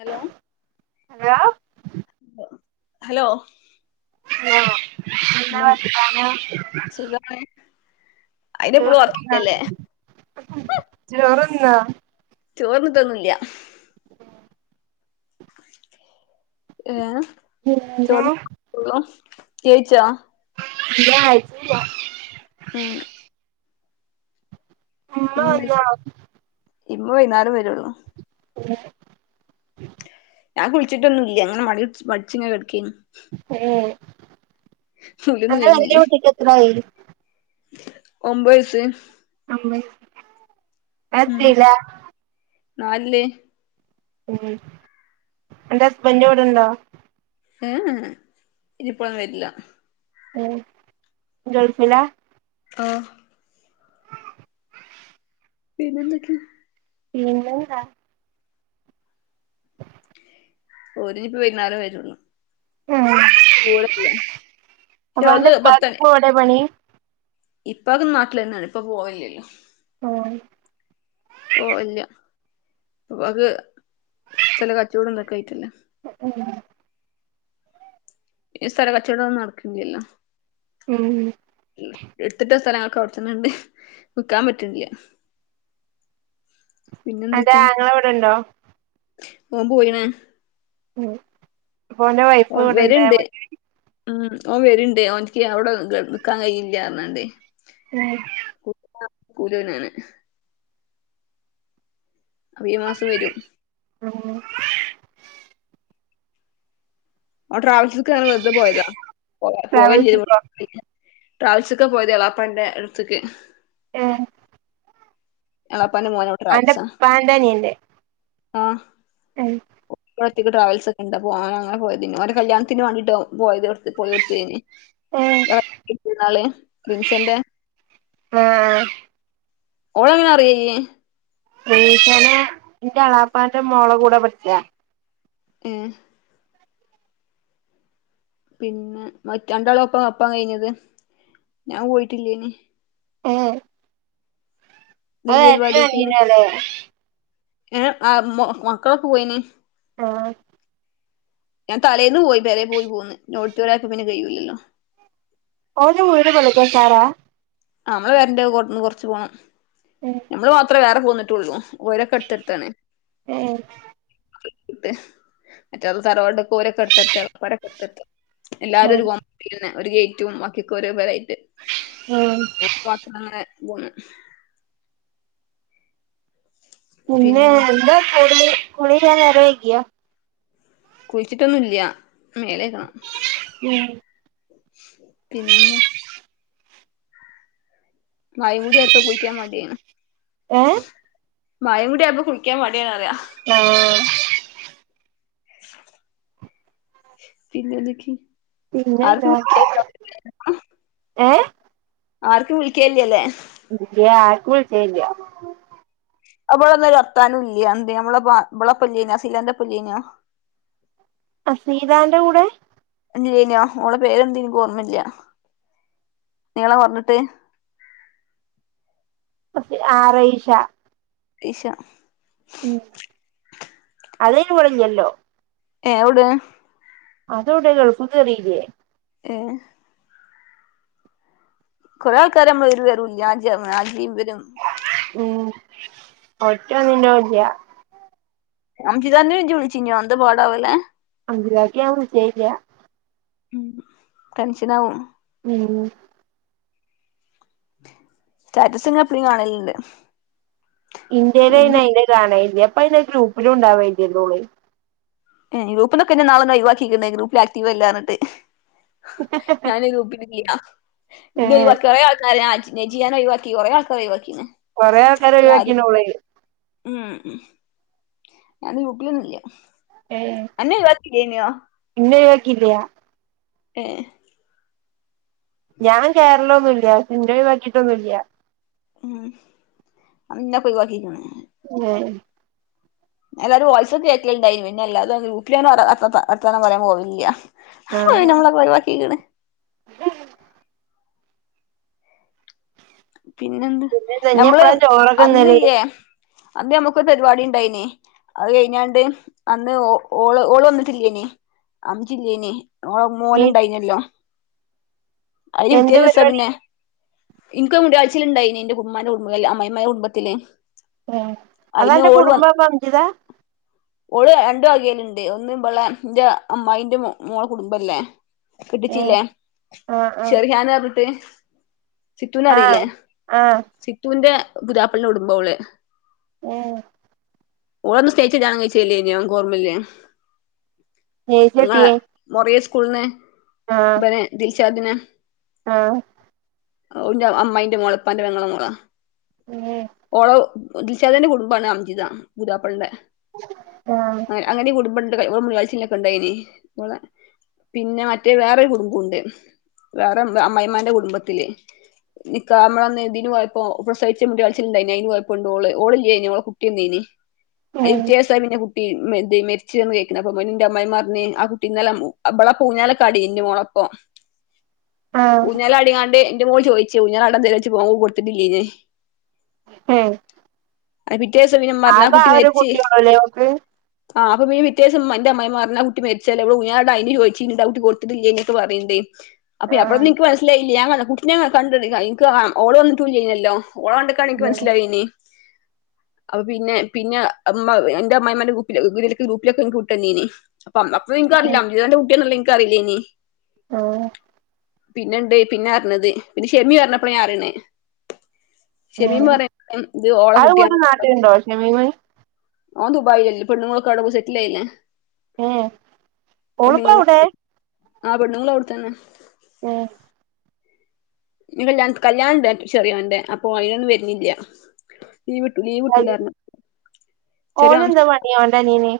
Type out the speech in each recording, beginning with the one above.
Hello? Hello? Hello? ആഹ് എന്താ പിന്നെ വർത്താനം [inaudible] അയിനിപ്പളും ചോറുതിന്നിന ഒറക്കല്ലേ ചോറുന്നോ ചോർന്നിതൊന്നൂല്ല ഏ പിന്നെന്താ കഴിച്ചോ ഇല്ല ആയിട്ടില്ല ഉം ഉമ്മ വന്നോ [unintelligible] ഇമ്മ വൈന്നാരം വരൊള്ളു. [inaudible] ഞാൻ കുളിച്ചിട്ടൊന്നുല്ല ഇങ്ങനെ മടിട്ച്ച് മടിച്ചിങ്ങനെ കെടക്കായിരുന്നു. ഏഹ് ഫുള്ളും അന്റെ നീങ്ങി വല്യ കുട്ടിക്ക് എത്രായി ഒമ്പ് വയസ് [inaudible] ഉം അതെത്രീലാ നാലില് ഉം അന്റെ അസ്ബന്റെ വിടെണ്ടോ ഏഹ് ഇനിപ്പൊളൊന്നും വരില്ല. ഉം ഗൾഫിലാ ആഹ് പിന്നെന്തൊക്കെ പിന്നെന്താ ഓരിനിപ്പൊ വൈന്നാരം വരുള്ളൂ ഉം ദൂരല്ലേ പക്ഷെ അത് ഉമ്മാന്റെ ഉപ്പാക്കുംപ്പോ എവിടെ പണി ഇപ്പാക്കിന്ന് നാട്ടിലെന്നെയാണ് ഇപ്പ പോയില്ലല്ലോ ഓഹ് ഓ അല്ല ഉപ്പാക്ക് സ്ഥല കച്ചോടം തൊക്കെ ആയിട്ടില്ല ഉം ഈ സ്ഥലകച്ചോടൊന്നും നടക്ക്ന്നില്ലല്ലോ ഉം എടുത്തിട്ട സ്ഥലങ്ങളൊക്കെ അവിടെത്തന്നണ്ട് വിക്കാൻ പറ്റ്ന്നില്ല അന്റെ പിന്നെന്തൊക്കെയാ ആങ്ങള ഇവിടെണ്ടോ ഓൻ പോയിണ് ഉം അപ്പൊ ഓന്റെ വൈഫ് ഓൻ ഇവിടെണ്ട് വരിണ്ട് ഉം ഓൻ വരിണ്ടേ ഓൻക്ക് അവ്ടെ ഗൾഫ് നിക്കാൻ കഴിയിണില്ലാന്നാണ്ടെ ഉം [unintelligible] റീ മാസം വരും ഉം ഓൻ ട്രാവൽസ്ക്ക് അങ്ങനെ വെറുതെ പോയതാ പോ പോവ ട്രാവൽസിക്കോ [unintelligible] ട്രാവൽസ്ക്കാ പോയത് എളാപ്പന്റെ അടുത്തേക്ക് ഏഹ് എളാപ്പാന്റെ മോന് അവിടെ അന്റെ ട്രാവൽസാ ഉപ്പാന്റെ അനിയന്റെ ആഹ് ഉം ഒറ്റക്ക് ട്രാവൽസ് ഒക്കെ ഉണ്ട് പോ അങ്ങനെ പോയതിന് ഒരു കല്യാണത്തിന് വന്നിട്ട് പോയതേ ഏഹ് [unintelligible] റിൻഷന്റെ ആഹ് ഓള് എങ്ങനെ അറിയാ ഇന്നെ റിൻഷാനെ എന്റെ എളാപ്പാന്റെ മോളെ കൂടെ പഠിച്ചേ ഏഹ് പിന്നെ മറ്റെ രണ്ടെളാപ്പ അപ്പം കഴിഞ്ഞത് ഞാൻ പോയിട്ടില്ലേനി ഏഹ് അത് വല്യ ഏട്ടനും പരിപാടിയൊക്കേനി അനിയനും അല്ലേ ഏ ആഹ് മക്കളൊക്കെ പോയിന് ആഹ് ഞാൻ തലേന്ന് പോയി പേരെ പോയി പോന്ന് [unintelligible] പിന്ന കഴിയൂലല്ലോ ഓന്റെ വീട് [unintelligible] ആ നമ്മള പെരേന്റെ അവിടുന്ന് കൊറച്ച് പോകണം ഉം നമ്മള് മാത്രമേ വേറെ പോന്നിട്ടുള്ളൂ ഓരൊക്കെ എടുത്തടുത്താണ് മറ്റേത് തറവാട് ഓരക്കടുത്തടുത്ത് എളാപ്പാര് ഒക്കെ അടുത്തടുത്ത് എല്ലാരും ഒരു [unintelligible] ഒരു ഗയിറ്റും ബാക്കി ഒക്കെ ഓരോ പേരായിട്ട് ആഹ് [unintelligible] പിന്നെ എന്താ [unintelligible] കുളി കഴിയാൻ നേരം വൈകിയാ കുളിച്ചിട്ടൊന്നുംല്ല മേലേക്കണം ഉം പിന്നെ എന്താ മഴ കൂടി ആയപ്പൊ കുളിക്കാൻ മടിയാണ് ഏഹ് മഴ കൂടി ആയപ്പോ കുളിക്കാൻ മടിയാണ് പറയാ ആഹ് പിന്നെ എന്തൊക്കെ പിന്നെന്താ ഏ ആർക്കും വിളിക്കലില്ലല്ലേ ഇല്ല ആർക്കും വിളികലില്ല അവളൊന്നും വർത്താനും ഇല്ല എന്ത് [unintelligible] ഫസീലാന്റെ ഒപ്പം ഇല്ലായ്‌നോ അസീതാന്റെ കൂടെ [unintelligible] ഓളെ പേരെന്താ എനിക്ക് ഓർമ്മല്ല നീളം കുറഞ്ഞിട്ട് ആ റൈഷ റൈഷ ഉം അതിന് ഓള് ഇവിടെ ഇല്ലല്ലോ ഏ എവിടെ അത് എവിടെ ഗൾഫിൽ കേറില്ലേ ഏ കൊറെ ആൾക്കാരെ നമ്മൾ ഒരു വിവരം ഇല്ല [unintelligible] ഉം ഒറ്റ ഒന്നിന്റേം ഇല്ല അജിതന്ന വിളിചിനോ എന്ത പാടാവല്ലെ അിലഗക്ക് ഞാൻ വിളിച്ചലില്ല കൺഷനാവും ഉം സ്റ്റാറ്റസ്ങ് എപ്പളും കാണലുണ്ട് ഇന്റെൽ അയ്ൻ അതിന്റെ കാണൽ ഇല്ല ഇപ്പൊ അത് ഗ്രൂപ്പിലും ഉണ്ടാവലില്ല ഓൾ ഏ ഗ്രൂപ്പിന്ന് ഇന്നാൾ ഒഴിവാക്കിക്കുണ് ഗ്രൂപ്പിൽ ആക്റ്റീവ് അല്ല എന്നിട്ട് ഞാൻ ഈ ഗ്രൂപ്പിന്റെ കീയിലാ പിന്നെ ഏഹ് കുറെ ആൾക്കാരെ നജിയാനെ ഒഴിവാക്കി കുറെ ആൾക്കാരെ ഒഴിവാക്കിണ് കുറെ ആൾക്കാരെ ഒഴിവാക്കീണ് ഓള് ഉം ഞൻ ഗ്രൂപിലും ഒന്നുല്ല ഏ അന്നേ ഒഴിവാക്കി ഇല്ലായ്‌നോ ഇന്നെ ഒഴിവാക്കിയില്ല ഏ ഞാൻ കേറൽ ഒന്നുല്ല ഇന്നെ ഒഴിവാക്കിയിട്ട് ഒന്നുല്ല അന്നെക്കെ ഒയിവാക്കിട്ട് ഇണ്ടാവും എ എല്ലാരെ വോയിസ് കേൾക്കൽ ണ്ടായിരുന്നു ഗ്രൂപ്പിൽഞാൻ വല്ലാതെ വർത്താനം പറയാൻ പോവലില്ല ഹ ആഹ് നമ്മളെ ഒക്കെ ഒഴിവാകിക്ക്ണ് പിന്നെന്ത് പിന്നെന്താ ഇഞ്ഞ് ഞമ്മള് എപ്പളാ ചോറൊക്കെ തിന്നല് അന്നില്ലേ അന്ന് നമുക്കൊരു പരിപാടി ഉണ്ടായിന് അത് കഴിഞ്ഞാണ്ട് അന്ന് ഓ ഓള് ഓള് വന്നിട്ടില്ലേയ്ന് അന്ന് ഇജില്ലെയ്ന് ഓളെ മീ മോനുണ്ടായിനല്ലോ അതിന്റെ പിറ്റെ എന്ത് ദിവസാ പരിപാടി പിന്നെ ഇൻക്ക് മുടി കളച്ചിൽ ഉണ്ടായിനി എന്റെ ഉമ്മാന്റെ കുടുംബത്തിൽ അമ്മായിഅമ്മൻടെ കുടുംത്തിൽ എ അതാ അന്റെ കുടുംബ അഞ്ജിത ഓൾ രണ്ടു വകയിലുണ്ട് ഒന്ന്പളെ ഇന്റെ അമ്മായിന്റെ മോളെ കുടുംബല്ലേ ഏഹ് കെട്ടിച്ചില്ലേ ആഹ് ആഹ് ഷെറിഹാൻ പറഞ്ഞിട്ട് സിത്തൂനെ അറിയില്ലേ ആഹ് ആഹ് സിത്തൂന്റെ പുതിയാപ്ലന്റെ കുടുംബംആണ് ഓൾ ഏഹ് ഓൾ അന്ന് സ്നേഹിച്ച് കല്യാണം കഴിച്ചതല്ലയ്നോ അനക്ക് ഓർമല്ലേ ങ നേഴ്സിട്ടിയേ മൊറിയ സ്കൂൾന്ന് ആഹ് ബനെ ദിൽശാദി നെ ആഹ് ന്റെ അമ്മായിന്റെ മോൾ ഇപ്പാന്റെ പെങ്ങളെ മോളാ ഏഹ് ഓള് ദിൽഷാദിന്റെ കുടുംബാണ് അംജിത പുതിയാപ്ലൻറെ ആ അ അങ്ങനിം കുടുംബംണ്ട് ഓളെ ക മുടിയാളിച്ചൽനോക്ക ഉണ്ടായിന് ഓളെ പിന്നെ മറ്റേ വേറെരു കുടുംബുണ്ട് വേറെ അമ്മയമാന്റെ കുടുംബത്തില് നിക്കഹമ ഇതിന് പോയപ്പോ പസവിച്ച മുടിയാളിച്ചൽണ്ടായിനു അയിന് പോയപ്പോ ഓള് ഇല്ലേയ്നു ഓളെ കുട്ടിണ്ടായ്ന് അയ്യ ഏഹ് [unintelligible] പി മെരിച്ച വന്ന് ക കേക്കണ അപ്പൊ മ എന്റെ അമ്മായിമ്മ പറഞ്ഞഞ് ആ കുട്ടിന്നും അവളെ പം ഊഞ്ഞാലക്കാടി്ന് മോളപ്പൊ [unintelligible] ആഹ് ഊഞ്ഞൽ അടിക്കാണ്ട് എന്റെ മോൾ ചോയിച്ചു ഊഞ്ഞാല ആടാന്തരോ ഓം കൊടുത്തട്ടില്ലീേയ് ന്ന് [unintelligible] അയ്ൻറെ പിറ്റേസം ഇമ്മ പറഞ്ഞ് ആക ആ ഒരു കുട്ടിയണല്ലോക്ക് ആ്പ്പം പിറ്റേ ദിവസം എന്റെ അമ്മമാ പറഞ്ഞു ആ കുട്ടി മരിച്ചാല എവിടെ ഞ അന് ചോദിച്ചി ഇ ഡൗട്ടി കൊടുത്തട്ടല്ലേ എന്നൊക്കെ പറയുന്നേ [unintelligible] അപ്പൊ അപ്പലോ ന്നും ഈ ആഹ് നിക്ക്മനസിലായില്ല ഞ കുട്ടിനെ ഞ കണ്ട ഓള വന്നിട്ടൂില്ലല്ലോ ഓള കണ്ട ഇതാണിക്ക് മനസ്സിലായിനി [unintelligible] അപ്പ പിന്നെ പിന്നെ അമ്മ ന്റെ അമ്മായിമ്മന്റെ ഗ്രൂപ്പ്ലാ. ഇവിരെടയ്ക്ക് ഗ്രൂപ്പിലൊക്കെ ങ്ങട് വിട്ടെന്നീനി. അപ്പം അപ്പ എനിക്ക് [unintelligible] ഇവന്റെ കുട്ടികളുള്ളത് എനിക്ക് അറിയില്ലെനി [unintelligible] പിന്നെണ്ട് പിന്നെ അറിഞ്ഞത് പിന്ന ഷെമി പറഞ്ഞപ്പോ ഞാനറിയണ് ഷെമി ഉം പറയ ഇത് ഓള അത് ഇവിടെ കുട്ടിയാണ് നാട്ടിലുണ്ടോ ഷമീമ് ഓൻ ദുബായിലല്ലേയ് പെ ണ്ണുങ്ങളെക്കെ അവിടെപോയി സെറ്റിലായില്ലേ ഏ ഓളിപ്പോ പെണ്ണങ്ങൾ എവിടെ പോയി ആ പെണ്ണങ്ങൾ അവിടെ തന്നെ ആ ഞ് കല്യാ കല്യാണം ണ്ടാക്കണ്ട് ചെറിയൊന്റെ അയ്നൊന്നും വരുന്നില്ല ലീവിട്ടു ലീവിട്ടൂല പറഞ്ഞു ചെറിയ അവന്റെ അനിയന്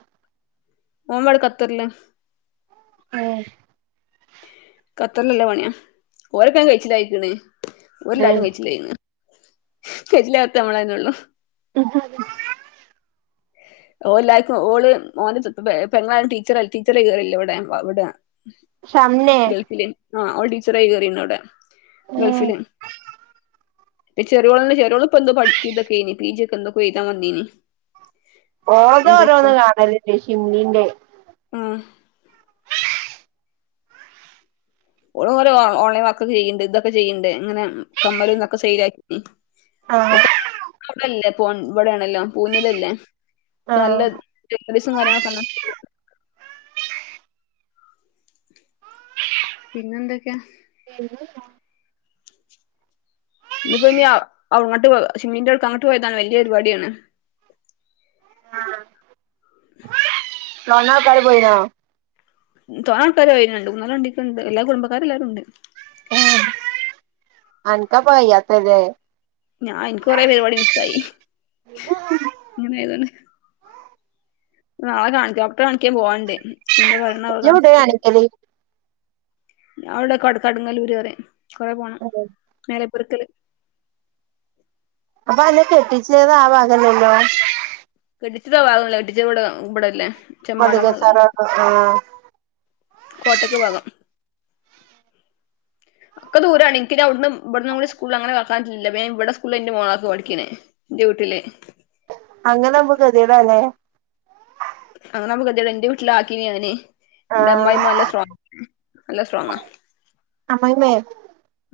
ഓൻ ബടെ ഖത്തറില് ആ ഖത്തറ്ല് നല്ല പണിയാ ഓല് ഒകെ അയിന് കഴിച്ചികയിക്കണ് ഒരേ എല്ലാരും കഴിച്ചിലായ്ക്ണ് കഴിച്ചിലാകടത്തെ നമ്മളെന്നെ ഒള്ളു [unintelligible] [unintelligible] ഷംനെ ഗൾഫിൽ ആ അവള ടീച്ചറായി കേറിന്ന് അവിടെ ഗൾഫിൽ പ്പ ചേറ്യോള്ണ്ട്. ചെറ്യോള് ഇപ്പന്തോ പഠിക്കും ഇതൊക്കെ ആയിനി. പീ ജീ ഒക്കെന്തോ എഴുതാൻ വന്നീനീ ഓതോ ഓരോന്നും കാണലണ്ട് ഷിംനിന്റെ ആ ഓള് ഒരു ഓൺലൈൻ വർക്ക്‌ ചെയ്യണ്ട് ഇതൊക്കെ ചെയ്യുന്നുണ്ട് ഇങ്ങനെ കമ്മലതൊക്കെ സെയിൽ ആക്കി ആഹ് [unintelligible] പുനില്ലല്ലേ നല്ല ആഹ് ഡെപ്രേഷൻ കാര്യങ്ങൾ [unintelligible] [unintelligible] പിന്നെന്തൊക്കെയാ എന്നും നോ ഇന്ന്പ്പോ ഇഞ്ഞി അങ്ങോട്ട് പോവാ ഷിംനിന്റെവടയ്ക്ക് അങ്ങട്ട് പോയതാണ്. വല്യ പരിപാട്യാണ്. ആഹ് തോന ആൾക്കാര് പോയിനോ? തോനേ ആൾക്കാര് വരുന്നുണ്ട്. മൂന്നാല് വണ്ടിയൊക്കെണ്ട്. എല്ലാ കുടബക്കാര് എല്ലാവരുണ്ട്. [unintelligible] അൻക്കപ്പോ വയ്യാ തല്ലേ ഞാൻ എനിക്ക് കൊറേ പരിപാടി മിസ്സ്‌ ആയി ഇങ്ങനെതാണ്ട് നാളെ കാണിക്ക ഡോക്ടറെ കാണിക്കാൻ പോവാണ്ടേ എന്താ പറയണ അവ ഇജ്ജ് എവിടെ കാണിച്ചിട്ട് കാണിക്കല് അവിടെ കടുങ്ങല്ലൂര് വരെ കൊറെ പോ അതെ നേരെ പിറക്കല് അപ്പൊ അന്ന കെട്ടിച്ചത് ആ ഭാഗണല്ലോ കെട്ടിച്ചതാ വാകല്ലേ കെട്ടിച്ചടെ ഇവിടെല്ലേ പതിക സാറാന്നത് കൊട്ടകു ഭാഗം [unintelligible] ഒക്ക ദൂരാണ് എനിക്ക് ന്റെ അവ്ട്ന്നും ഇബ്ട്ന്നും കുടി സ്കൂൾ അങ്ങന കാക്കാൻ പറ്റ്ല്ല ബേം ഇബട സ്കൂൾല ന്റെ മോളാക്ക് പഠിക്കണേ. ഡ്യൂട്ടിയില് അങ്ങനാമ്പം ഗതിടാല്ലേ [unintelligible] എന്റെ വീട്ടിലാക്കീനി ഞാന് എന്റെ ആഹ് അമ്മായിമ്മ എല്ല സ്ട്രോ നല്ല സ്ട്രോങ്ങാ അമ്മായി അമ്മേ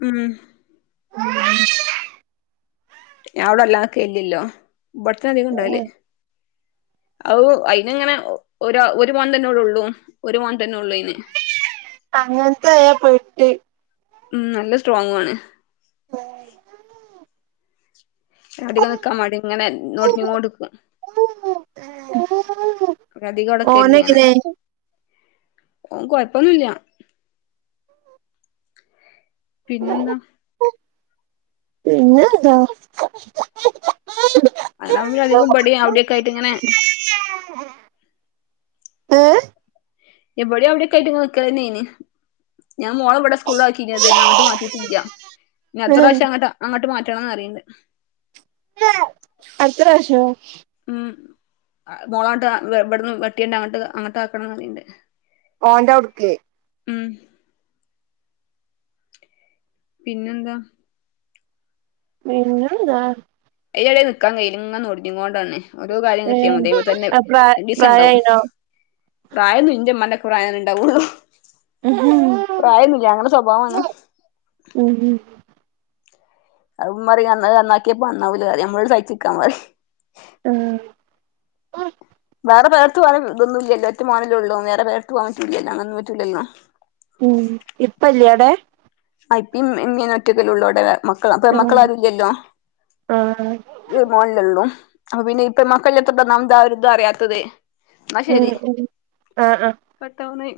ഉം [unintelligible] ഞാവിടല്ലാക്കെ ഇല്ല്യല്ലോ ഇബടത്താധികം ണ്ടാവല് ഔ അയിന്ങ്ങനെ ഒ ഒരാ ഒരു മോൻ തന്നെയോടുള്ളൂ ഒരു മോൻതന്നെ ഉള്ളുയ്ന് അങ്ങനത്തെയാ പെട്ട് ഉ നല്ല സ്ട്രോങ്ങാണ് [inaudible] അടികാക്കാ മടിങ്ങനെ നോടിങ്ങോണ്ടുക്കും ഗതികൊടക്കെല്യാണ് ഓനെങ്ങനെ ഓൻ കൊഴപ്പൊന്നുല്ല്യ പിന്നെന്താ പിന്നെന്താ [unintelligible] അധികോം പടി അവിടെക്കായിട്ട് ഇങ്ങനെ [unintelligible] ഏ ഇവിടെ അവ്ടെക്കായിട്ട് ങ്ങ്നിക്കലന്നേയ്നി ഞാൻ മോളെവ്ടെ സ്കൂള്ലാക്കിനിദേഹം അങ്ങട്ട് മാറ്റീട്ടില്ല്യ ഇനത്തറാവശ്യങ്ങട്ട് അങ്ങട്ട് മാറ്റണംന്ന്റിയ്ണ്ട് അടുത്തറാശോ ഉം മോളാണ്ട് വ് വിടന്ന് വെട്ടിയ്ണ്ട് അങ്ങട്ട് അങ്ങട്ടാക്കണംന്ന് പറയ്ണ്ട് ഓന്റവുടുക്ക് പിന്നെന്താ പിന്നെന്താ അതിട നിൽക്കാൻ കയ്യിലൽങ്ങന്ന്ഓടഞ്ഞ കൊണ്ടാണ ഓരോ കാര്യം ഏ കിട്ടാ അത്പ അത് പ്രാ രണ്ടിസാണ്ടാവും പ്രായായിണോ പ്രായമ്ന്റ്മ്മാന്റക്ക പ്രായന്നണ്ടാവുള്ളു ഉം പ്രായന്നുല്യ ഞങ്ങള സ്വഭാവാണ് ഉം ഉം അത് മ്മറിയും അന്ന് നന്നാക്കിയപ്പോ അന്നാവൂലാര്യ നമ്മളട് സഹിച്ചിക്കാ പറിം ആഹ് വേറെ പേർത്ത് പോനാന് തൊന്നുല്യല്ലോ ഒറ്റ മോനല്ലേള്ളോ വേറെ പേർത്ത് പോവാറ്റൂലല്ല അങ്ങന്നും പറ്റൂല്ലല്ലോ ഉം ഇപ്പല്ല്യാടെ ആ ഇപ്പേം ഇമ്മേ ഒറ്റക്കല്ലള്ളൂ അടെ മക്കള അപ്പ മക്കളാരുല്ല്യല്ലോ ആഹ് ആഹ് ഈ ഒരു മോനല്ലെള്ളൂ അപ്പൊപിന്നെയി പെമ്മക്കളില്യാത്തോണ്ടാന്നാമതാ ഒരിതറിയാത്തത് ന്നാ ശരി ആഹ് ആഹ് കട്ടാവുനെ